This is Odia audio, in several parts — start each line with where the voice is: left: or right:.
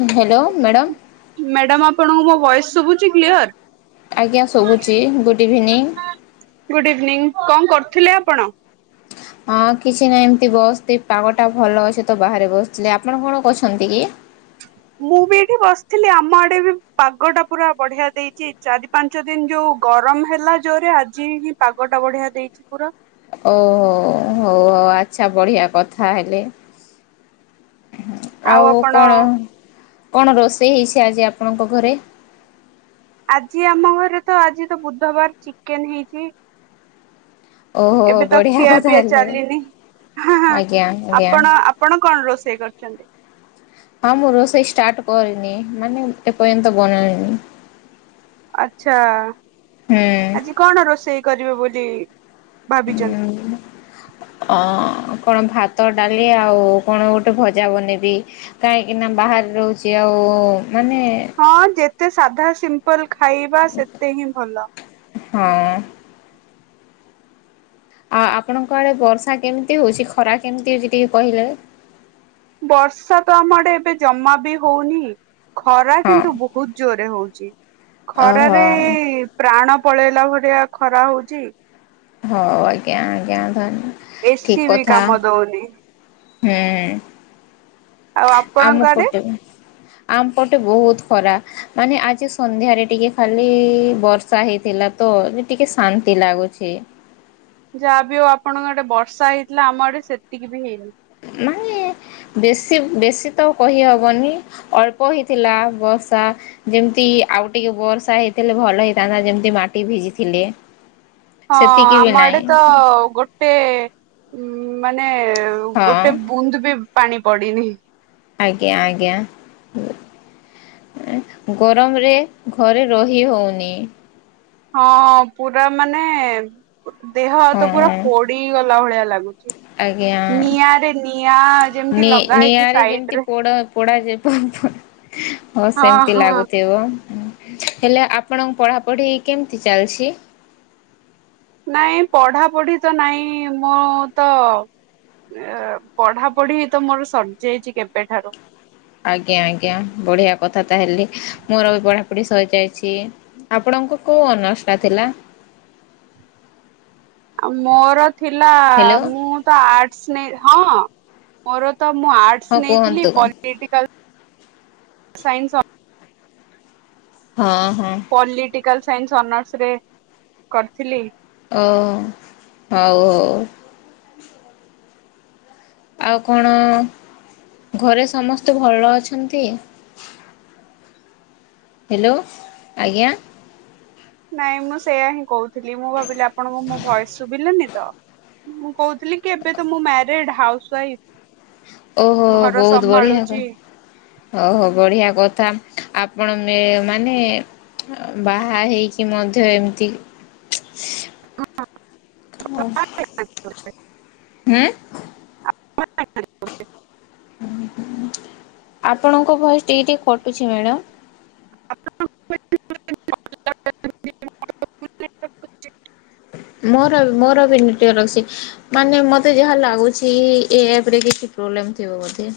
left: Hello madam.
right: ମ୍ୟାଡ଼ାମ ଆପଣଙ୍କୁ ମୋ ଭଏସ୍ ଶୁବୁଛି କ୍ଲିୟର।
left: ଆଜ୍ଞା ଶୁଭୁଛି ଗୁଡ୍ ଇଭିନିଂ।
right: ଗୁଡ୍ ଇଭିନିଂ କଣ କରୁଥିଲେ ଆପଣ।
left: ହଁ କିଛି ନାହିଁ ଏମିତି ବସିଥିକି ପାଗଟା ଭଲ ଅଛି ତ ବାହାରେ ବସିଥିଲି ଆପଣ କଣ କରୁଛନ୍ତି କି।
right: ମୁଁ ବି ଏଇଠି ବସିଥିଲି ଆମ ଆଡ଼େ ବି ପାଗ ଟା ପୁରା ବଢ଼ିଆ ଦେଇଛି। ଚାରି ପାଞ୍ଚ ଦିନ ଯୋଉ ଗରମ ହେଲା ଜୋରରେ ଆଜି ହିଁ ପାଗଟା ବଢ଼ିଆ ଦେଇଛି ପୁରା।
left: ଓହୋ ହଉ ହଉ ଆଚ୍ଛା ବଢ଼ିଆ କଥା ହେଲେ। ଉଁ ଆଉ କଣ କଣ ରୋଷେଇ ହେଇଛି ଆଜି ଆପଣଙ୍କ ଘରେ।
right: ଆଜି ଆମ ଘରେ ତ ଆଜି ତ ବୁଧବାର ଚିକେନ ହେଇଛି।
left: ଓହୋ
right: ଏବେ ତ
left: ବଢ଼ିଆ କଥା
right: ଖିଆପିଆ
left: ହେଲେ
right: ଚାଲିନି ହଁ ହ
left: ଆଜ୍ଞା ଆଜ୍ଞା।
right: ଆପଣ ଆପଣ ଆପଣ କଣ ରୋଷେଇ କରିଛନ୍ତି।
left: ହଁ ମୁଁ ରୋଷେଇ ଷ୍ଟାର୍ଟ କରିନି ମାନେ ଏପର୍ଯ୍ୟନ୍ତ ବନେଇନି।
right: ଆଚ୍ଛା ଆଜି
left: ହୁଁ।
right: କଣ ରୋଷେଇ କରିବେ ବୋଲି ଭାବିଛନ୍ତି।
left: ହୁଁ। ଅ କଣ ଭାତ ଡାଳି ଆଉ କଣ ଗୋଟେ ଭଜା ବନେଇବି। କାହିଁକିନା ବାହାରେ ରହୁଛି ଆଉ ମାନେ
right: ହଁ ଯେତେ ସାଧା ସିମ୍ପଲ ଖାଇବା ସେତେ ହିଁ ଭଲ।
left: ହଁ। ଆଉ ଆପଣଙ୍କ ଆଡ଼େ ବର୍ଷା କେମିତି ହଉଛି ଖରା କେମିତି ହଉଛି ଟିକେ କହିଲେ।
right: ବର୍ଷା ତ ଆମ ଆଡ଼େ ଏବେ ଜମା ବି ହଉନି। ଖରା
left: ହଁ
right: କିନ୍ତୁ ବହୁତ ଜୋରେ ହଉଛି
left: ଓହୋ
right: ଖରାରେ ପ୍ରାଣ ପଳେଇଲା ଭଳିଆ ଖରା ହଉଛି।
left: ହଉ ଆଜ୍ଞା ଆଜ୍ଞା ଧନ୍ୟ
right: ଏସିି
left: ଠିକ
right: ବି
left: କଥା
right: କାମ ଦଉନି।
left: ହୁଁ।
right: ଆଉ ଆପଣଙ୍କ
left: ଆମ
right: ଆଡେ
left: ପଟେ ଭା ଆମ ପଟେ ବହୁତ ଖରା। ମାନେ ଆଜି ସନ୍ଧ୍ୟାରେ ଟିକେ ଖାଲି ବର୍ଷା ହେଇଥିଲା ତ ଯେ ଟିକେ ଶାନ୍ତି ଲାଗୁଛି।
right: ଯାହାବି ଆଉ ଆପଣଙ୍କ ଆଡ଼େ ବର୍ଷା ହେଇଥିଲା ଆମ ଆଡ଼େ ସେତିକି ବି ହେଇନି।
left: ମାନେ ବେଶୀ ବେଶୀ ତ କହିହବନି ଅଳ୍ପ ହେଇଥିଲା ବର୍ଷା। ଯେମିତି ଆଉ ଟିକେ ବର୍ଷା ହେଇଥିଲେ ଭଲ ହେଇଥାନ୍ତା ଯେମିତି ମାଟି ଭିଜିଥିଲେ।
right: ହଁ
left: ସେତିକି ବି
right: ଆମ ଆଡ଼େ
left: ନାହିଁ
right: ତ ଗୋଟେ ଉ ମାନେ
left: ହଁ
right: ଗୋଟେ ବୁନ୍ଦ ବି ପାଣି ପଡ଼ିନି।
left: ଆଜ୍ଞା ଆଜ୍ଞା ଗରମରେ ଘରେ ରହି ହଉନି।
right: ହଁ ହଁ ପୁରା ମାନେ ଦେହ ହାତ ପୁରା
left: ହଁ
right: ପୋଡ଼ିଗଲା ଭଳିଆ ଲାଗୁ
left: ଆଜ୍ଞା।
right: ନିଆଁରେ ନିଆଁ ଯେମିତି ଲଗା ହେଇଛି ସାଇଡରେ
left: ପୋଡ଼ା ଯିବ ହଉ
right: ହଁ
left: ସେମିତି
right: ହଁ
left: ଲାଗୁଥିବ। ହେଲେ ଆପଣଙ୍କ ପଢ଼ା ପଢ଼ି କେମିତି ଚାଲିଛି?
right: ନାଇଁ ପଢ଼ା ପଢ଼ି ତ ନାଇଁ ମୁଁ ତ ଏ ପଢ଼ା ପଢ଼ି ତ ମୋର ସରି ଯାଇଛି କେବେଠାରୁ।
left: ଆଜ୍ଞା ଆଜ୍ଞା ବଢ଼ିଆ କଥା ତାହେଲେ ମୋର ବି ପଢ଼ାପଢ଼ି ସରିଯାଇଛି। ଆପଣଙ୍କ କୋଉ ଅନର୍ଷଟା ଥିଲା?
right: ମୋର ଥିଲା
left: ହ୍ୟାଲୋ
right: ମୁଁ ତ ଆର୍ଟସ୍ ନେ ହଁ ମୋର ତ ମୁଁ
left: ହଁ
right: ଆର୍ଟସ୍
left: କୁହନ୍ତୁ
right: ନେଇଥିଲି ପଲି ଟିକାଲ୍ ସାଇନସ୍-
left: ହଁ ହଁ
right: ପଲିଟିକାଲ ସାଇନ୍ସ ଅନର୍ସ ରେ କରିଥିଲି।
left: ଓ ହଉ ହଉ ଆଉ କଣ ଘରେ ସମସ୍ତେ ଭଲ ଅଛନ୍ତି? ହେଲୋ ଆଜ୍ଞା!
right: ନାଇଁ ମୁଁ ସେଇୟା ହିଁ କହୁଥିଲି ମୁଁ ଭାବିଲି ଆପଣଙ୍କୁ ମୋ ଭଏସ୍ ଶୁଭିଲାନି ତ! ମୁଁ କହୁଥିଲି କି ଏବେ ତ ମୁଁ ମ୍ୟାରେଡ୍ ହାଉସ ୱାଇଫ୍
left: ଓହୋ ବହୁତ ବଢ଼ିଆ କ ହଉ ହଉ ବଢିଆ କଥା ଆପଣ ମେ ମାନେ ବାହା ହେଇକି ମଧ୍ୟ ଏମିତି
right: ହ
left: ହୁଁ
right: [unintelligible] ଆ [unintelligible]
left: ଆପଣଙ୍କ ଭଏସ ଟିକେ ଟିକେ କଟୁଛି ମ୍ୟାଡାମ।
right: [unintelligible]
left: ମୋର ମୋର ବି ନେଟୱର୍କ ଅଛି। ମାନେ ମତେ ଯାହା ଲାଗୁଛି ଏ ଆପ୍ ରେ କିଛି ପ୍ରୋବଲେମ୍ ଥିବ ବୋଧେ!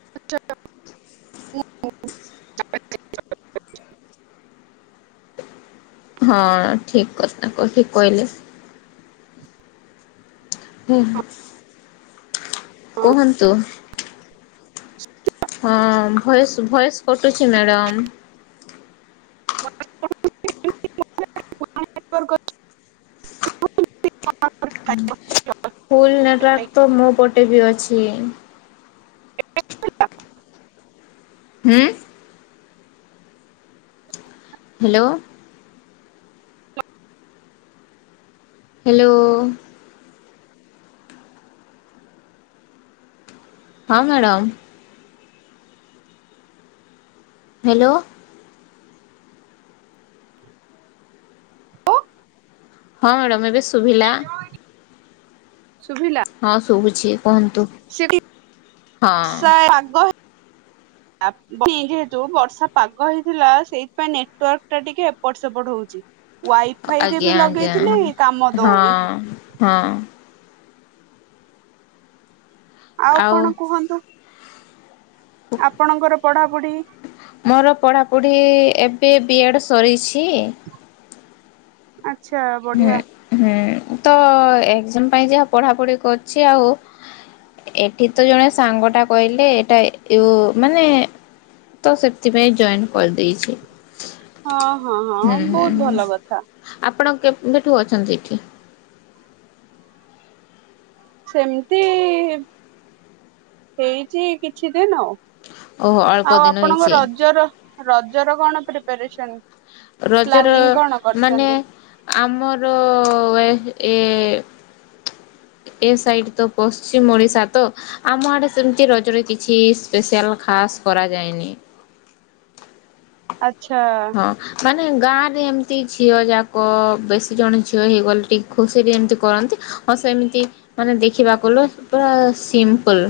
left: [inaudible] [inaudible] ହଁ ଠିକ କଥା ଠିକ କହିଲେ ହୁଁ ହୁଁ କୁହନ୍ତୁ। ହଁ ଭଏସ୍ ଭଏସ୍ କଟୁଛି ମ୍ୟାଡ଼ମ୍।
right: [unintelligible]
left: ଫୁଲ ନେଟୱାର୍କ ତ ମୋ ପଟେ ବି ଅଛି। ହୁଁ? ହ୍ୟାଲୋ! ହ୍ୟାଲୋ। ହଁ ମ୍ୟାଡ଼ାମ ହ୍ୟାଲୋ ହଁ ମାଡ଼ାମ ଏବେ ଶୁଭିଲା।
right: ଶୁଭିଲା?
left: ହଁ ଶୁଭୁଛି କୁହନ୍ତୁ।
right: ସେଠି ସ ଆଗ
left: ହ [inaudible]
right: ଆପ୍ ଯେହେତୁ ବର୍ଷା ପାଗ ହେଇଥିଲା ସେଇଥିପାଇଁ ନେଟୱାର୍କଟା ଟିକେ ଏପଟ ସେପଟ ହୋଉଚି। ୱାଇଫାଇରେ ବି ଲଗେଇଥିଲି କାମ ଦୋଉନି।
left: ଅଁମ୍ ହଁ।
right: ଆଉ କଣ କୁହନ୍ତୁ? ଆପଣଙ୍କର ପଢାପୁଢ଼ି
left: ମୋର ପଢ଼ାପୁଢ଼ି ଏବେ ବି ଏଡ଼୍ ସରିଛି
right: ଆଛା
left: ହୁଁ
right: ବଢିଆ।
left: ହୁଁ ତ ଏଗଜାମା ପାଇଁ ଯାହା ପଢାପଢି କରଛି ଆଉ ଏଠି ତ ଜଣେ ସାଙ୍ଗଟା କହିଲେ ଏଟା ୟୁ ମାନେ ତ ସେଥିପାଇଁ ଜଏନ୍ କରିଦେଇଛି।
right: ହଁ ହଁ ହଁ
left: ହୁଁ ହୁଁ
right: ବୋହୁତ ଭଲ କଥା।
left: ଆପଣ କେବେଠୁ ଅଛନ୍ତି ଏଠି?
right: ସେମତି ଏ ହେଇଚି ଏଇ କିଛି ଦିନ ଆଉ।
left: ଓହୋ ଅଳ୍ପ
right: ଆଉ
left: ଦିନ
right: ଆପଣଙ୍କ
left: ହେଇଛି
right: ରଜର ରଜର କଣ ପ୍ରିପାରେସନ?
left: ରଜର
right: ପ୍ଲାନିଂ କଣ
left: ମାନେ
right: କରିଛନ୍ତି?
left: ଆମର ଏହ୍ ଏ ଏ ସାଇଡ ତ ପଶ୍ଚିମ ଓଡିଶା ତ ଆମ ଆଡ଼େ ସେମତି ରଜରେ କିଛି ସ୍ପେଶିଆଲ ଖାସ୍ କରାଯାଏନି।
right: ଆଚ୍ଛା
left: ହ ମାନେ ଗାଁରେ ଏମତି ଝିଅଯାକ ବେଶୀ ଜଣ ଝିଅ ହେଇଗଲେ ଟିକ୍ ଖୁସିରେ ଏମତି କରନ୍ତି ଆଉ ସେମିତି ମାନେ ଦେଖିବାକୁ ଲୁ ପୁରା ସିମ୍ପୁଲ।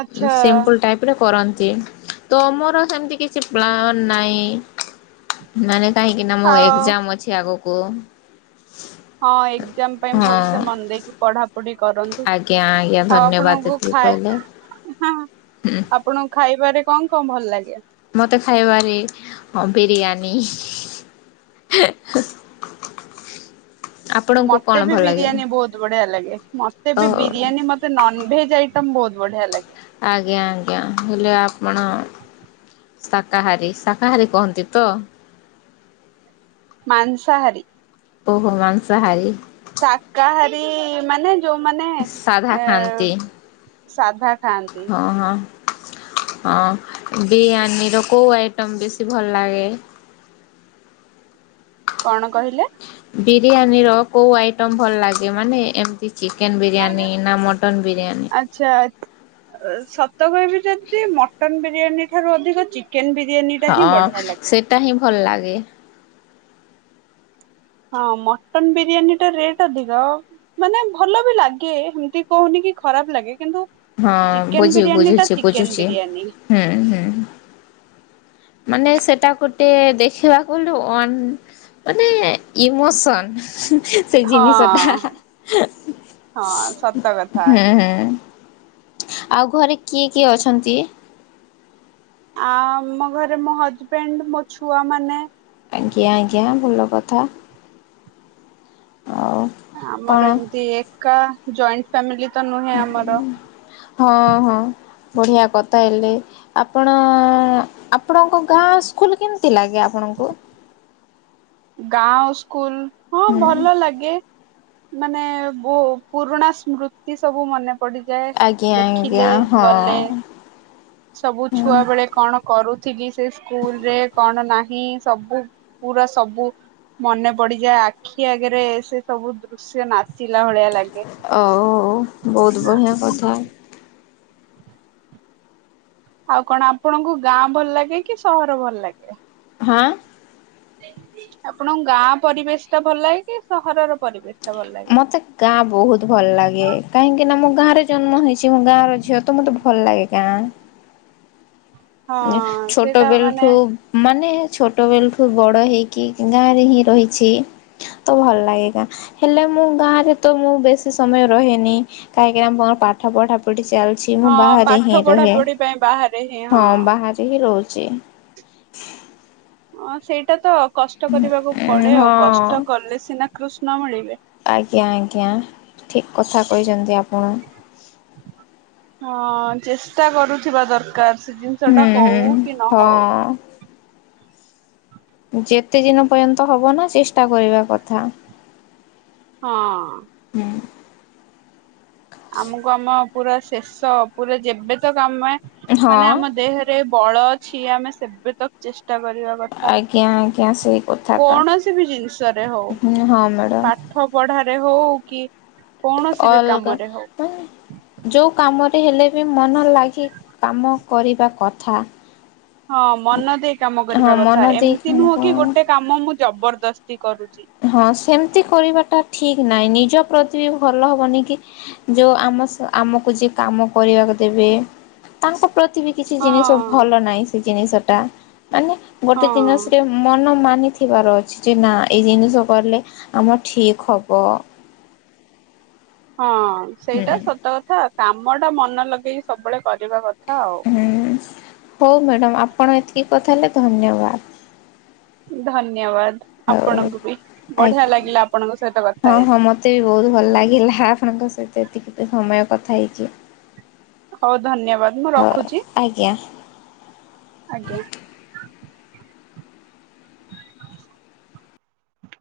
right: ଆଚ୍ଛା
left: ସିମ୍ପୁଲ ଟାଇପର କରନ୍ତି ତମର ସେମତି କି କିଛି ପ୍ଲାନ ନାହିଁ ମାନେ କାହିଁକିନା ମୋ
right: ଆଉ
left: ଏଗଜାମ ଅଛି ଆଗକୁ।
right: ହଁ ଏଗଜାମ ପାଇଁ
left: ହଁ
right: ଭଲସେ ମନ ଦେଇକି ପଢାପଢି କରନ୍ତୁ
left: ଆଜ୍ଞା ଆଜ୍ଞା
right: ଆଉ
left: ଧନ୍ୟବାଦ
right: ଆପଣଙ୍କୁ
left: ଏତିକି
right: ଖାଇ
left: କହିଲେ
right: ହଁ ଆପ୍ ପଣଙ୍କୁ ଖାଇବାରେ କଣ କଣ ଭଲ ଲାଗେ?
left: ମତେ ଖାଇବାରେ ହଁ ବିରିୟାନୀ ହେ ହେ
right: ମତେ ବି ବିରିୟାନୀ ବୋହୁତ ବଢିଆ ଲାଗେ ମତେ
left: ଓ
right: ବି ବିରିୟାନୀ ମ ତେ ନନଭେଜ୍ ଆଇଟମ୍ ବୋହୁତ ବଢିଆ ଲାଗେ।
left: ଆଜ୍ଞା ଆଜ୍ଞା ହେଲେ ଆପଣ ଶାକାହାରୀ ଶାକାହାରୀ କହନ୍ତି ତ?
right: ମାଂସହାରୀ।
left: ଓହୋ ମାଂସାହାରୀ।
right: ଶାକାହାରୀ ମାନେ ଯୋଉମାନେ
left: ସାଧା
right: ଏ
left: ଖାଆନ୍ତି
right: ସାଧା ଖାଆନ୍ତି।
left: ଓହଁ। ହଁ ବିରିୟାନୀର କୋଉ ଆଇଟମ୍ ବେଶୀ ଭଲ ଲାଗେ?
right: କଣ କହିଲେ?
left: ବିରିୟାନୀର କୋଉ ଆଇଟମ୍ ଭଲ ଲାଗେ ମାନେ ଏମତି ଚିକେନ୍ ବିରିୟାନୀ ନା ମଟନ୍ ବିରିୟାନୀ?
right: ଆଚ୍ଛା ଅ ସତ କହିବି ଯଦି ମଟନ୍ ବିରିୟାନୀ ଠାରୁ ଅଧିକ ଚି କେନ୍ ବିରିୟାନୀଟା ହିଁ ବଢିଆ ଲାଗେ।
left: ଟା ହିଁ ଭଲ ଲାଗେ।
right: ହଁ ମଟନ୍ ବିରିୟାନୀଟା ରେଟ୍ ଅଧିକ। ମାନେ ଭଲ ବି ଲାଗେ ହେମତି କହୁନି କି ଖରାପ ଲାଗେ କିନ୍ତୁ
left: ହଁ
right: ଚିକେନ
left: ବୁଝି
right: ବିରିୟାନୀ ଟା
left: ବୁଝୁଚି
right: ଚିକେନ
left: ବୁଝୁଚି
right: ବିରିୟାନୀ
left: ହୁଁ ହୁଁ। ମାନେ ସେଟା ଗୋଟେ ଦେଖିବାକୁ ଗଲେ ଅନ୍ ମାନେ ଇମୋସନ୍ ସେଇ ଜିନିଷଟା
right: ହଁ ହଁ ସତ କଥା
left: ହୁଁ ହୁଁ ଆଉ ଘରେ କିଏ କିଏ ଅଛନ୍ତି?
right: ଆମ ଘରେ ମୋ ହଜବେଣ୍ଡ ମୋ ଛୁଆମାନେ
left: ଆଜ୍ଞା ଆଜ୍ଞା ଭଲ କଥା ଆଉ କଣ
right: ଆମର ଏମତି ଏକା ଜଏଣ୍ଟ ଫ୍ୟାମିଲି ତ ନୁହେଁ ଆମର
left: ହଁ ହଁ ବଢିଆ କଥା ହେଲେ ଆପଣ ଆପଣଙ୍କ ଗାଁ ସ୍କୁଲ କେମତି ଲାଗେ ଆପଣଙ୍କୁ?
right: ଗାଁ ଓ ସ୍କୁଲ ହଁ ଭଲ ଲାଗେ। ମାନେ ବୋ ପୁରୁଣା ସ୍ମୃତି ସବୁ ମନେ ପଡି ଯାଏ
left: ଆଜ୍ଞା
right: ଦେଖିଲେ
left: ଆଜ୍ଞା ହଁ
right: ଗଲେ ସବୁ ଛୁଆବେଳେ କଣ କରୁଥିଲି ସେ ସ୍କୁଲରେ କଣ ନାହିଁ ସବୁ। ପୁରା ସ୍ ସବୁ ମନେ ପଡିଯାଏ ଆଖି ଆଗରେ ସେ ସବୁ ଦୃଶ୍ୟ ନାଚିଲା ଭଳିଆ ଲାଗ୍
left: ଆଉ ବହୁତ ବଢିଆ କଥା।
right: ଆଉ କଣ ଆପଣଙ୍କୁ ଗାଁ ଭଲ ଲାଗେ କି ସହର ଭଲ ଲାଗେ?
left: ହା।
right: ଆପଣଙ୍କୁ ଗାଁ ପରିବେଶଟା ଭଲ ଲାଗେ କି ସହରର ପରିବେଶ? ଟା ଭଲ ଲାଗେ
left: ମତେ ଗାଁ ବୋହୁତ ଭଲ ଲାଗେ କାହିଁକିନା ମୁଁ ଗାଁରେ ଜନ୍ମ ହେଇଚି ମୁଁ ଗାଁର ଝିଅ ତ ମତେ ଭଲ ଲାଗେ ଗାଁ। ଉଁ
right: ହଁ
left: ଛୋଟ
right: ସେଇଟା ମାନେ
left: ବେଲଠୁ ମାନେ ଛୋଟବେଲଠୁ ବଡ ହେଇକି ଗାଁରେ ହିଁ ରହିଛି। ତ ଭଲ ଲାଗେ ଗାଁ। ହେଲେ ମୁଁ ଗାଁରେ ତ ମୁଁ ବେଶୀ ସମୟ ରହେନି କାହିଁକି ନା ମୋ ପାଠ ପଢା ପଢି ଚାଲିଛି ମୁଁ
right: ହଁ
left: ବାହାରେ
right: ପାଠ
left: ହିଁ
right: ପଢା
left: ରୁହେ।
right: ପଢି ପାଇଁ ବାହାରେ [inaudible]
left: ହଁ ବାହାରେ ହିଁ ରହୁଛି।
right: ହଁ ସେଇଟା ତ କଷ୍ଟ କରିବାକୁ ପଡେ।
left: ହଁ
right: ଆଉ କଷ୍ଟ କଲେ ସିନା କୃଷ୍ଣ ମିଳିବେ।
left: ଆଜ୍ଞା ଆଜ୍ଞା। ଠିକ୍ କଥା କହିଛନ୍ତି ଆପଣ।
right: ହଁ ଚେଷ୍ଟା କରୁଥିବା ଦରକାର। ସେ ଜିନିଷ
left: ହୁଁ
right: ଟା
left: ହୁଁ
right: ହଉ କି ନ ହଉ?
left: ହଁ। ଯେତେ ଦିନ ପର୍ଯ୍ୟନ୍ତ ହବ ନା ଚେଷ୍ଟା କରିବା କଥା।
right: ହଁ।
left: ହୁଁ।
right: ଆମକୁ ଆମ ପୁରା ଶେଷ ପୁରା ଯେବେତ କାମେ
left: ହଁ
right: ମାନେ ଆମ ଦେହ ରେ ବଳ ଅଛି। ଆମେ ସେବେ ତକ୍ ଚେଷ୍ଟା କରିବା କଥା।
left: ଆଜ୍ଞା ଆଜ୍ଞା ସେଇ
right: କୌଣସି ବି ଜିନିଷରେ ହଉ।
left: ହଁ ହଁ ମ୍ୟାଡ଼ମ୍।
right: ପଢ଼ାରେ ହଉ କି କୌଣସି ବି
left: ଅଲଗା
right: କାମରେ ହଉ।
left: ତ୍ ଯୋଉ କାମରେ ହେଲେ ବି ମନ ଲାଗି କାମ କରିବା କଥା।
right: ହଁ ମନ ଦେଇ କାମ
left: ହଁ
right: କରିବା
left: ମନ
right: କଥା।
left: ଦେଇ
right: ଏମିତି ନୁହଁ କି ଗୋଟେ କାମ ମୁଁ ଜବରଦସ୍ତି କରୁଛି।
left: ହଁ ସେମିତି କରିବାଟା ଠିକ ନାହିଁ ନିଜ ପ୍ରତି ବି ଭଲ ହବନି କି? ଯୋଉ ଆମ ଆମକୁ ଯିଏ କାମ କରିବାକୁ ଦେବେ ତାଙ୍କ ପ୍ରତି ବି କିଛି ଜିନିଷ
right: ହଁ
left: ଭଲ ନାହିଁ ସେ ଜିନିଷଟା ମାନେ ଗୋଟେ
right: ହଁ।
left: ଜିନିଷରେ ମନ ମାନିଥିବାର ଅଛି ଯେ ନା ଏଇ ଜିନିଷ କଲେ ଆମର ଠିକ ହବ।
right: ହଁ ସେଇଟା
left: ହୁଁ।
right: ସତ କଥା। କାମ ଟା ମନ ଲଗେଇକି ସବୁବେଳେ କରିବା କଥା ଆଉ।
left: ହୁଁ ହୋଉ ମ୍ୟାଡମ୍ ଆପଣ ଏତିକି କଥା ହେଲେ ଧନ୍ୟବାଦ।
right: ଧନ୍ୟବାଦ
left: ହଉ
right: ଆପଣଙ୍କୁ ବି ବଢିଆ
left: ଆଜ୍ଞା।
right: ଲାଗିଲା ଆପଣଙ୍କ ସହିତ କଥା
left: ହଁ ହଁ
right: ହେଇକି।
left: ମତେ ବି ବୋହୁତ ଭଲ ଲାଗିଲା। ଆପଣଙ୍କ ସହିତ ଏତିକି ତ ସମୟ କଥା ହେଇଚି।
right: ହୋଉ ଧନ୍ୟବାଦ ମୁଁ ରଖୁଚି।
left: ଆଜ୍ଞା।
right: ଆଜ୍ଞା।